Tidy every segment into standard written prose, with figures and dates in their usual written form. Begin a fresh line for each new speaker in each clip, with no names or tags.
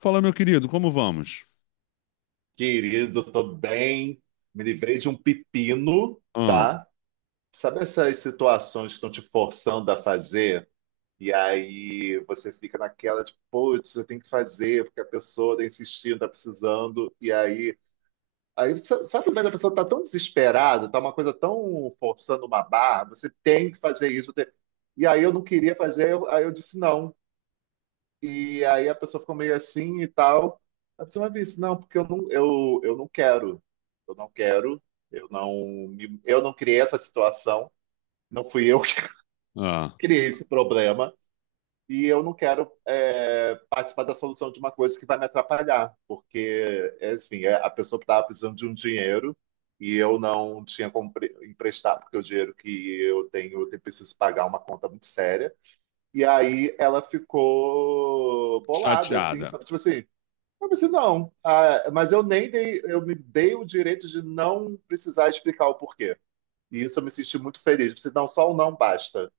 Fala, meu querido, como vamos?
Querido, tô bem. Me livrei de um pepino,
Ah,
tá? Sabe essas situações que estão te forçando a fazer? E aí você fica naquela, tipo, putz, eu tenho que fazer, porque a pessoa tá insistindo, tá precisando. E aí, sabe quando a pessoa tá tão desesperada, tá uma coisa tão forçando uma barra, você tem que fazer isso. E aí eu não queria fazer, aí eu disse não. E aí a pessoa ficou meio assim e tal. A pessoa me disse não, porque eu não quero. Eu não quero. Eu não, eu não criei essa situação. Não fui eu que
ah,
criei esse problema. E eu não quero participar da solução de uma coisa que vai me atrapalhar. Porque, enfim, a pessoa estava precisando de um dinheiro e eu não tinha como emprestar, porque o dinheiro que eu tenho, eu preciso pagar uma conta muito séria. E aí ela ficou bolada, assim,
chateada.
sabe? Tipo assim, eu pensei, não. Ah, mas eu nem dei, eu me dei o direito de não precisar explicar o porquê. E isso eu me senti muito feliz. Você não só o não basta,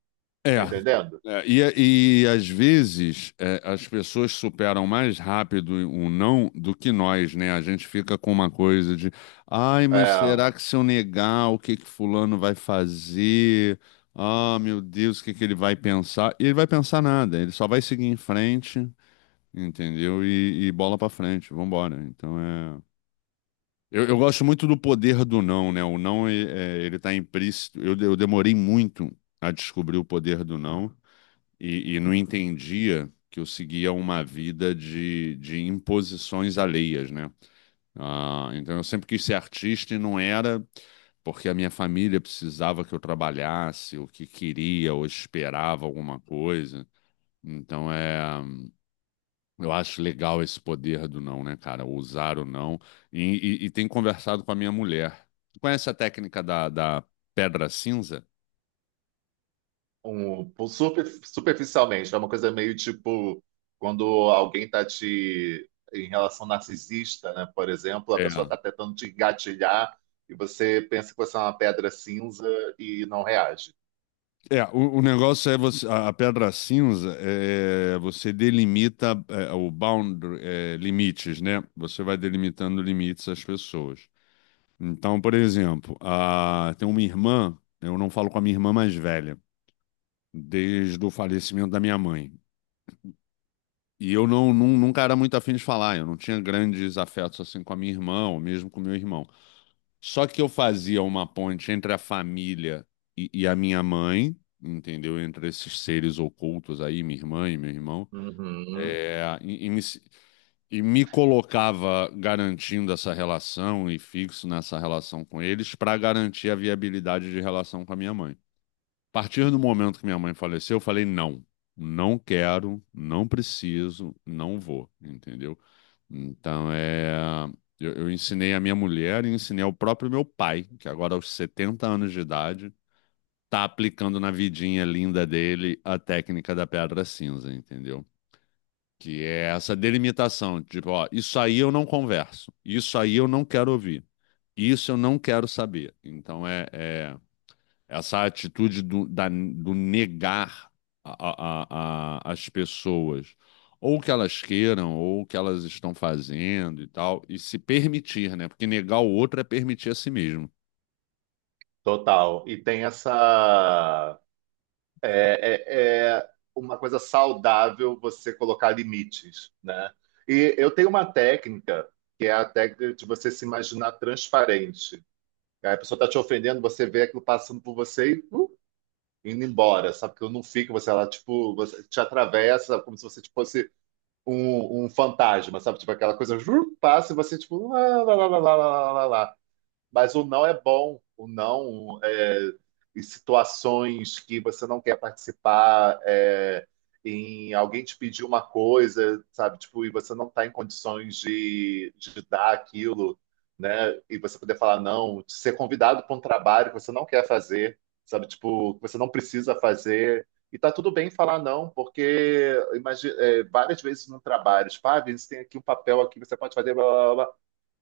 É,
tá entendendo?
é, e às vezes as pessoas superam mais rápido o não do que nós, né? A gente fica com uma coisa de, ai, mas
É,
será que se eu negar, o que que fulano vai fazer? Ah, meu Deus, o que que ele vai pensar? E ele vai pensar nada, ele só vai seguir em frente, entendeu? E bola pra frente, vambora. Então é. Eu gosto muito do poder do não, né? O não, ele tá implícito. Eu demorei muito a descobrir o poder do não e não entendia que eu seguia uma vida de imposições alheias, né? Ah, então eu sempre quis ser artista e não era porque a minha família precisava que eu trabalhasse, ou que queria, ou esperava alguma coisa. Então é. Eu acho legal esse poder do não, né, cara? Usar o não. E tem conversado com a minha mulher. Tu conhece a técnica da pedra cinza?
um, superficialmente, é uma coisa meio tipo quando alguém tá te em relação narcisista, né? Por exemplo, a pessoa
É.
tá tentando te engatilhar e você pensa que você é uma pedra cinza e não reage.
É, o negócio é você, a pedra cinza é, você delimita o boundary, limites, né? Você vai delimitando limites às pessoas. Então, por exemplo, tem uma irmã, eu não falo com a minha irmã mais velha, desde o falecimento da minha mãe. E eu nunca era muito afim de falar, eu não tinha grandes afetos assim com a minha irmã, ou mesmo com o meu irmão. Só que eu fazia uma ponte entre a família e a minha mãe, entendeu? Entre esses seres ocultos aí, minha irmã e meu irmão,
Uhum,
é, e me, se- e me colocava garantindo essa relação e fixo nessa relação com eles para garantir a viabilidade de relação com a minha mãe. A partir do momento que minha mãe faleceu, eu falei não. Não quero, não preciso, não vou, entendeu? Então é. Eu ensinei a minha mulher e ensinei ao próprio meu pai, que agora aos 70 anos de idade, tá aplicando na vidinha linda dele a técnica da pedra cinza, entendeu? Que é essa delimitação, tipo, ó, isso aí eu não converso, isso aí eu não quero ouvir, isso eu não quero saber. Então é essa atitude do negar as pessoas, ou o que elas queiram, ou o que elas estão fazendo e tal, e se permitir, né? Porque negar o outro é permitir a si mesmo.
total. E tem essa é uma coisa saudável você colocar limites, né? E eu tenho uma técnica, que é a técnica de você se imaginar transparente. Aí a pessoa tá te ofendendo, você vê aquilo passando por você e indo embora, sabe? Que eu não fico, você ela tipo, você te atravessa como se você tipo, fosse um, um fantasma, sabe? Tipo aquela coisa, passa e você tipo, lá, lá, lá, lá, lá, lá, lá, lá. Mas o não é bom. O não é, em situações que você não quer participar, é, em alguém te pedir uma coisa, sabe? Tipo, e você não está em condições de dar aquilo, né? E você poder falar não, de ser convidado para um trabalho que você não quer fazer, sabe? Tipo, que você não precisa fazer. E tá tudo bem falar não, porque imagina, várias vezes no trabalho, tipo, ah, Vinícius, tem aqui um papel aqui, você pode fazer, blá, blá, blá.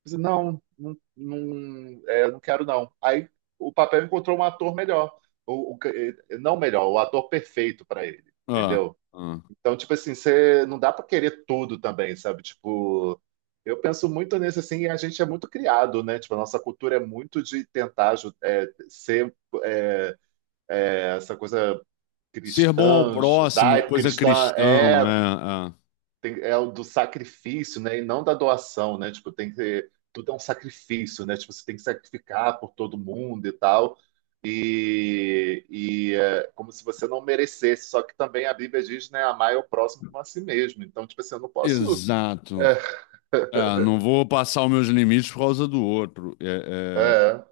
Disse, não, não, não, é, não quero não. Aí o papel encontrou um ator melhor, o, o- não melhor, o ator perfeito para ele,
Ah,
entendeu?
ah.
Então, tipo assim, você não dá para querer tudo também, sabe? Tipo, eu penso muito nisso assim, e a gente é muito criado, né? Tipo, a nossa cultura é muito de tentar ser eh, essa coisa
Ser bom ao
cristã,
próximo, coisa
judaico-cristã,
cristão, é, é.
é o do sacrifício, né? E não da doação, né? Tipo, tem que. Tudo é um sacrifício, né? Tipo, você tem que sacrificar por todo mundo e tal. E é como se você não merecesse. Só que também a Bíblia diz, né? Amar é o próximo como a si mesmo. Então, tipo assim, eu não posso.
Exato.
É,
É, não vou passar os meus limites por causa do outro.
é.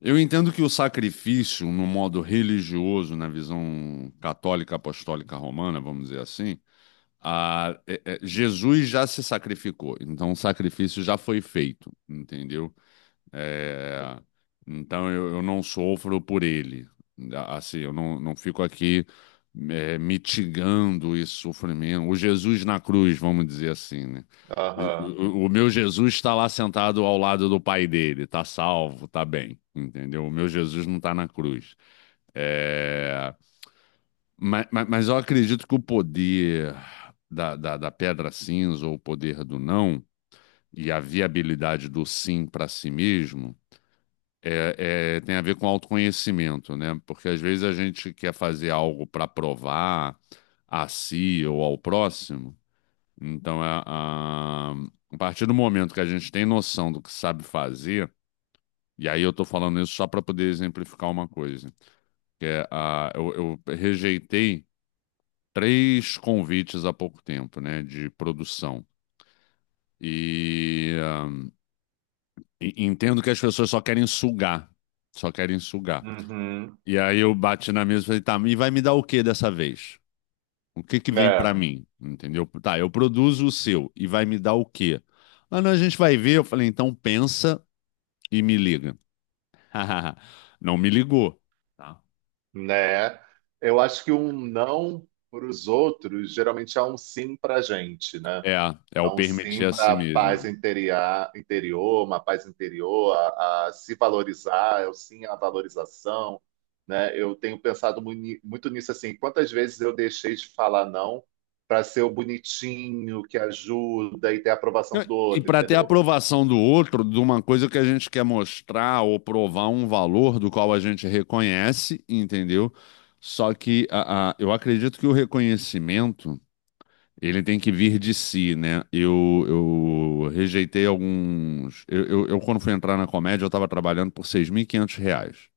Eu entendo que o sacrifício, no modo religioso, na visão católica, apostólica, romana, vamos dizer assim, Jesus já se sacrificou, então o sacrifício já foi feito, entendeu? É, então eu não sofro por ele, assim, eu não fico aqui mitigando esse sofrimento. O Jesus na cruz, vamos dizer assim, né?
Aham.
O, o meu Jesus está lá sentado ao lado do pai dele, está salvo, está bem, entendeu? O meu Jesus não está na cruz. É, mas eu acredito que o poder da pedra cinza, ou o poder do não, e a viabilidade do sim para si mesmo, tem a ver com autoconhecimento, né? Porque às vezes a gente quer fazer algo para provar a si ou ao próximo. Então, a partir do momento que a gente tem noção do que sabe fazer, e aí eu estou falando isso só para poder exemplificar uma coisa, que é, a, eu rejeitei 3 convites há pouco tempo, né, de produção. E, ah, entendo que as pessoas só querem sugar, só querem sugar.
Uhum.
E aí eu bati na mesa e falei, tá, e vai me dar o que dessa vez? O que que vem pra
É,
mim? Entendeu? Tá, eu produzo o seu e vai me dar o quê? Ah, não, a gente vai ver. Eu falei, então pensa e me liga. Não me ligou. Tá.
né? Eu acho que um não para os outros geralmente é um sim para a gente, né?
É, é o
Então, sim,
permitir a si
para a paz
mesmo.
interior, interior, uma paz interior, a se valorizar, eu sim a valorização, né? Eu tenho pensado muito nisso assim, quantas vezes eu deixei de falar não para ser o bonitinho que ajuda e ter a aprovação do
E
outro,
para ter
entendeu?
aprovação do outro, de uma coisa que a gente quer mostrar ou provar um valor do qual a gente reconhece, entendeu? Só que eu acredito que o reconhecimento ele tem que vir de si, né? Eu rejeitei alguns. Quando fui entrar na comédia, eu estava trabalhando por 6.500 reais.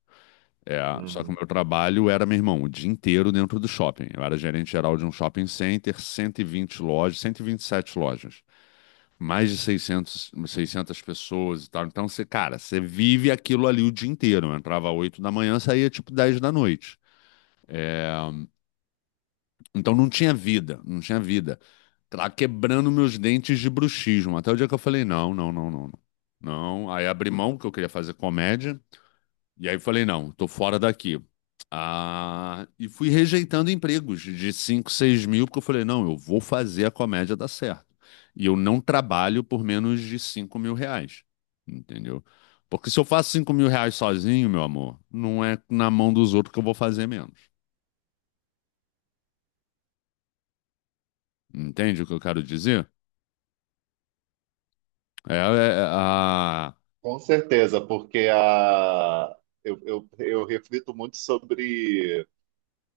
É, só que o
Uhum.
meu trabalho era, meu irmão, o dia inteiro dentro do shopping. Eu era gerente geral de um shopping center, 120 lojas, 127 lojas mais de 600 600 pessoas e tal. Então, você, cara, você vive aquilo ali o dia inteiro. Eu entrava 8 da manhã, saía tipo 10 da noite. É, então não tinha vida, não tinha vida. Lá quebrando meus dentes de bruxismo. Até o dia que eu falei, não, não, não, não. Não, Não. Aí abri mão, porque eu queria fazer comédia. E aí eu falei, não, tô fora daqui. Ah, e fui rejeitando empregos de 5 6 mil, porque eu falei, não, eu vou fazer a comédia dar certo. E eu não trabalho por menos de 5.000 reais, entendeu? Porque se eu faço 5.000 reais sozinho, meu amor, não é na mão dos outros que eu vou fazer menos. Entende o que eu quero dizer? É, é, a-
Com certeza, porque eu reflito muito sobre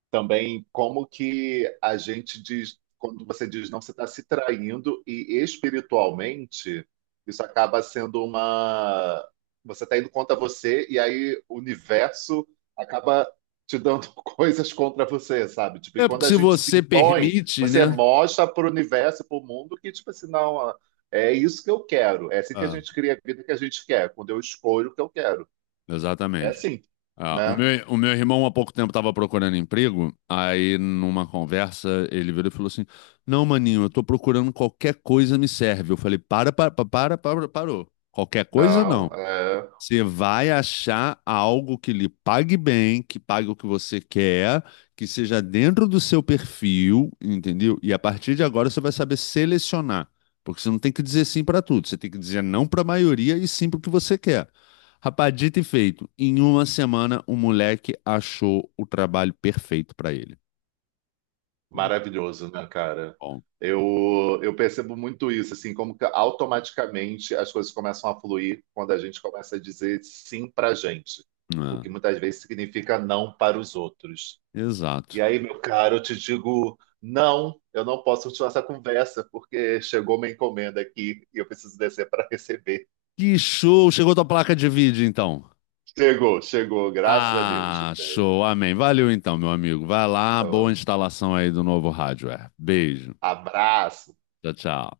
também como que a gente diz, quando você diz não, você está se traindo e espiritualmente isso acaba sendo uma. Você está indo contra você e aí o universo acaba te dando coisas contra você, sabe? Tipo, e
é
quando
porque
a
se
gente se
você
impõe,
permite,
você
né?
mostra para o universo, para o mundo que, tipo assim, não, é isso que eu quero. É assim que a
Ah,
gente cria a vida que a gente quer, quando eu escolho o que eu quero. É
exatamente.
assim,
Ah, o
né?
meu, o meu irmão há pouco tempo estava procurando emprego, aí numa conversa ele virou e falou assim: Não, maninho, eu tô procurando qualquer coisa me serve. Eu falei: Para, para, para, para, para, parou. Qualquer coisa não.
Não, é.
Você vai achar algo que lhe pague bem, que pague o que você quer, que seja dentro do seu perfil, entendeu? E a partir de agora você vai saber selecionar, porque você não tem que dizer sim para tudo, você tem que dizer não para a maioria e sim para o que você quer. Rapaz, dito e feito, em uma semana o moleque achou o trabalho perfeito para ele.
Maravilhoso, né, cara?
Bom,
Eu percebo muito isso, assim, como que automaticamente as coisas começam a fluir quando a gente começa a dizer sim pra gente, o
é,
que muitas vezes significa não para os outros. E
exato.
aí, meu caro, eu te digo, não, eu não posso continuar essa conversa, porque chegou uma encomenda aqui e eu preciso descer para receber.
Que show! Chegou tua placa de vídeo então.
Chegou, chegou, graças a Deus.
Ah, show, amém. Valeu então, meu amigo. Vai lá, boa
Então,
instalação aí do novo hardware. Beijo.
abraço.
Tchau, tchau.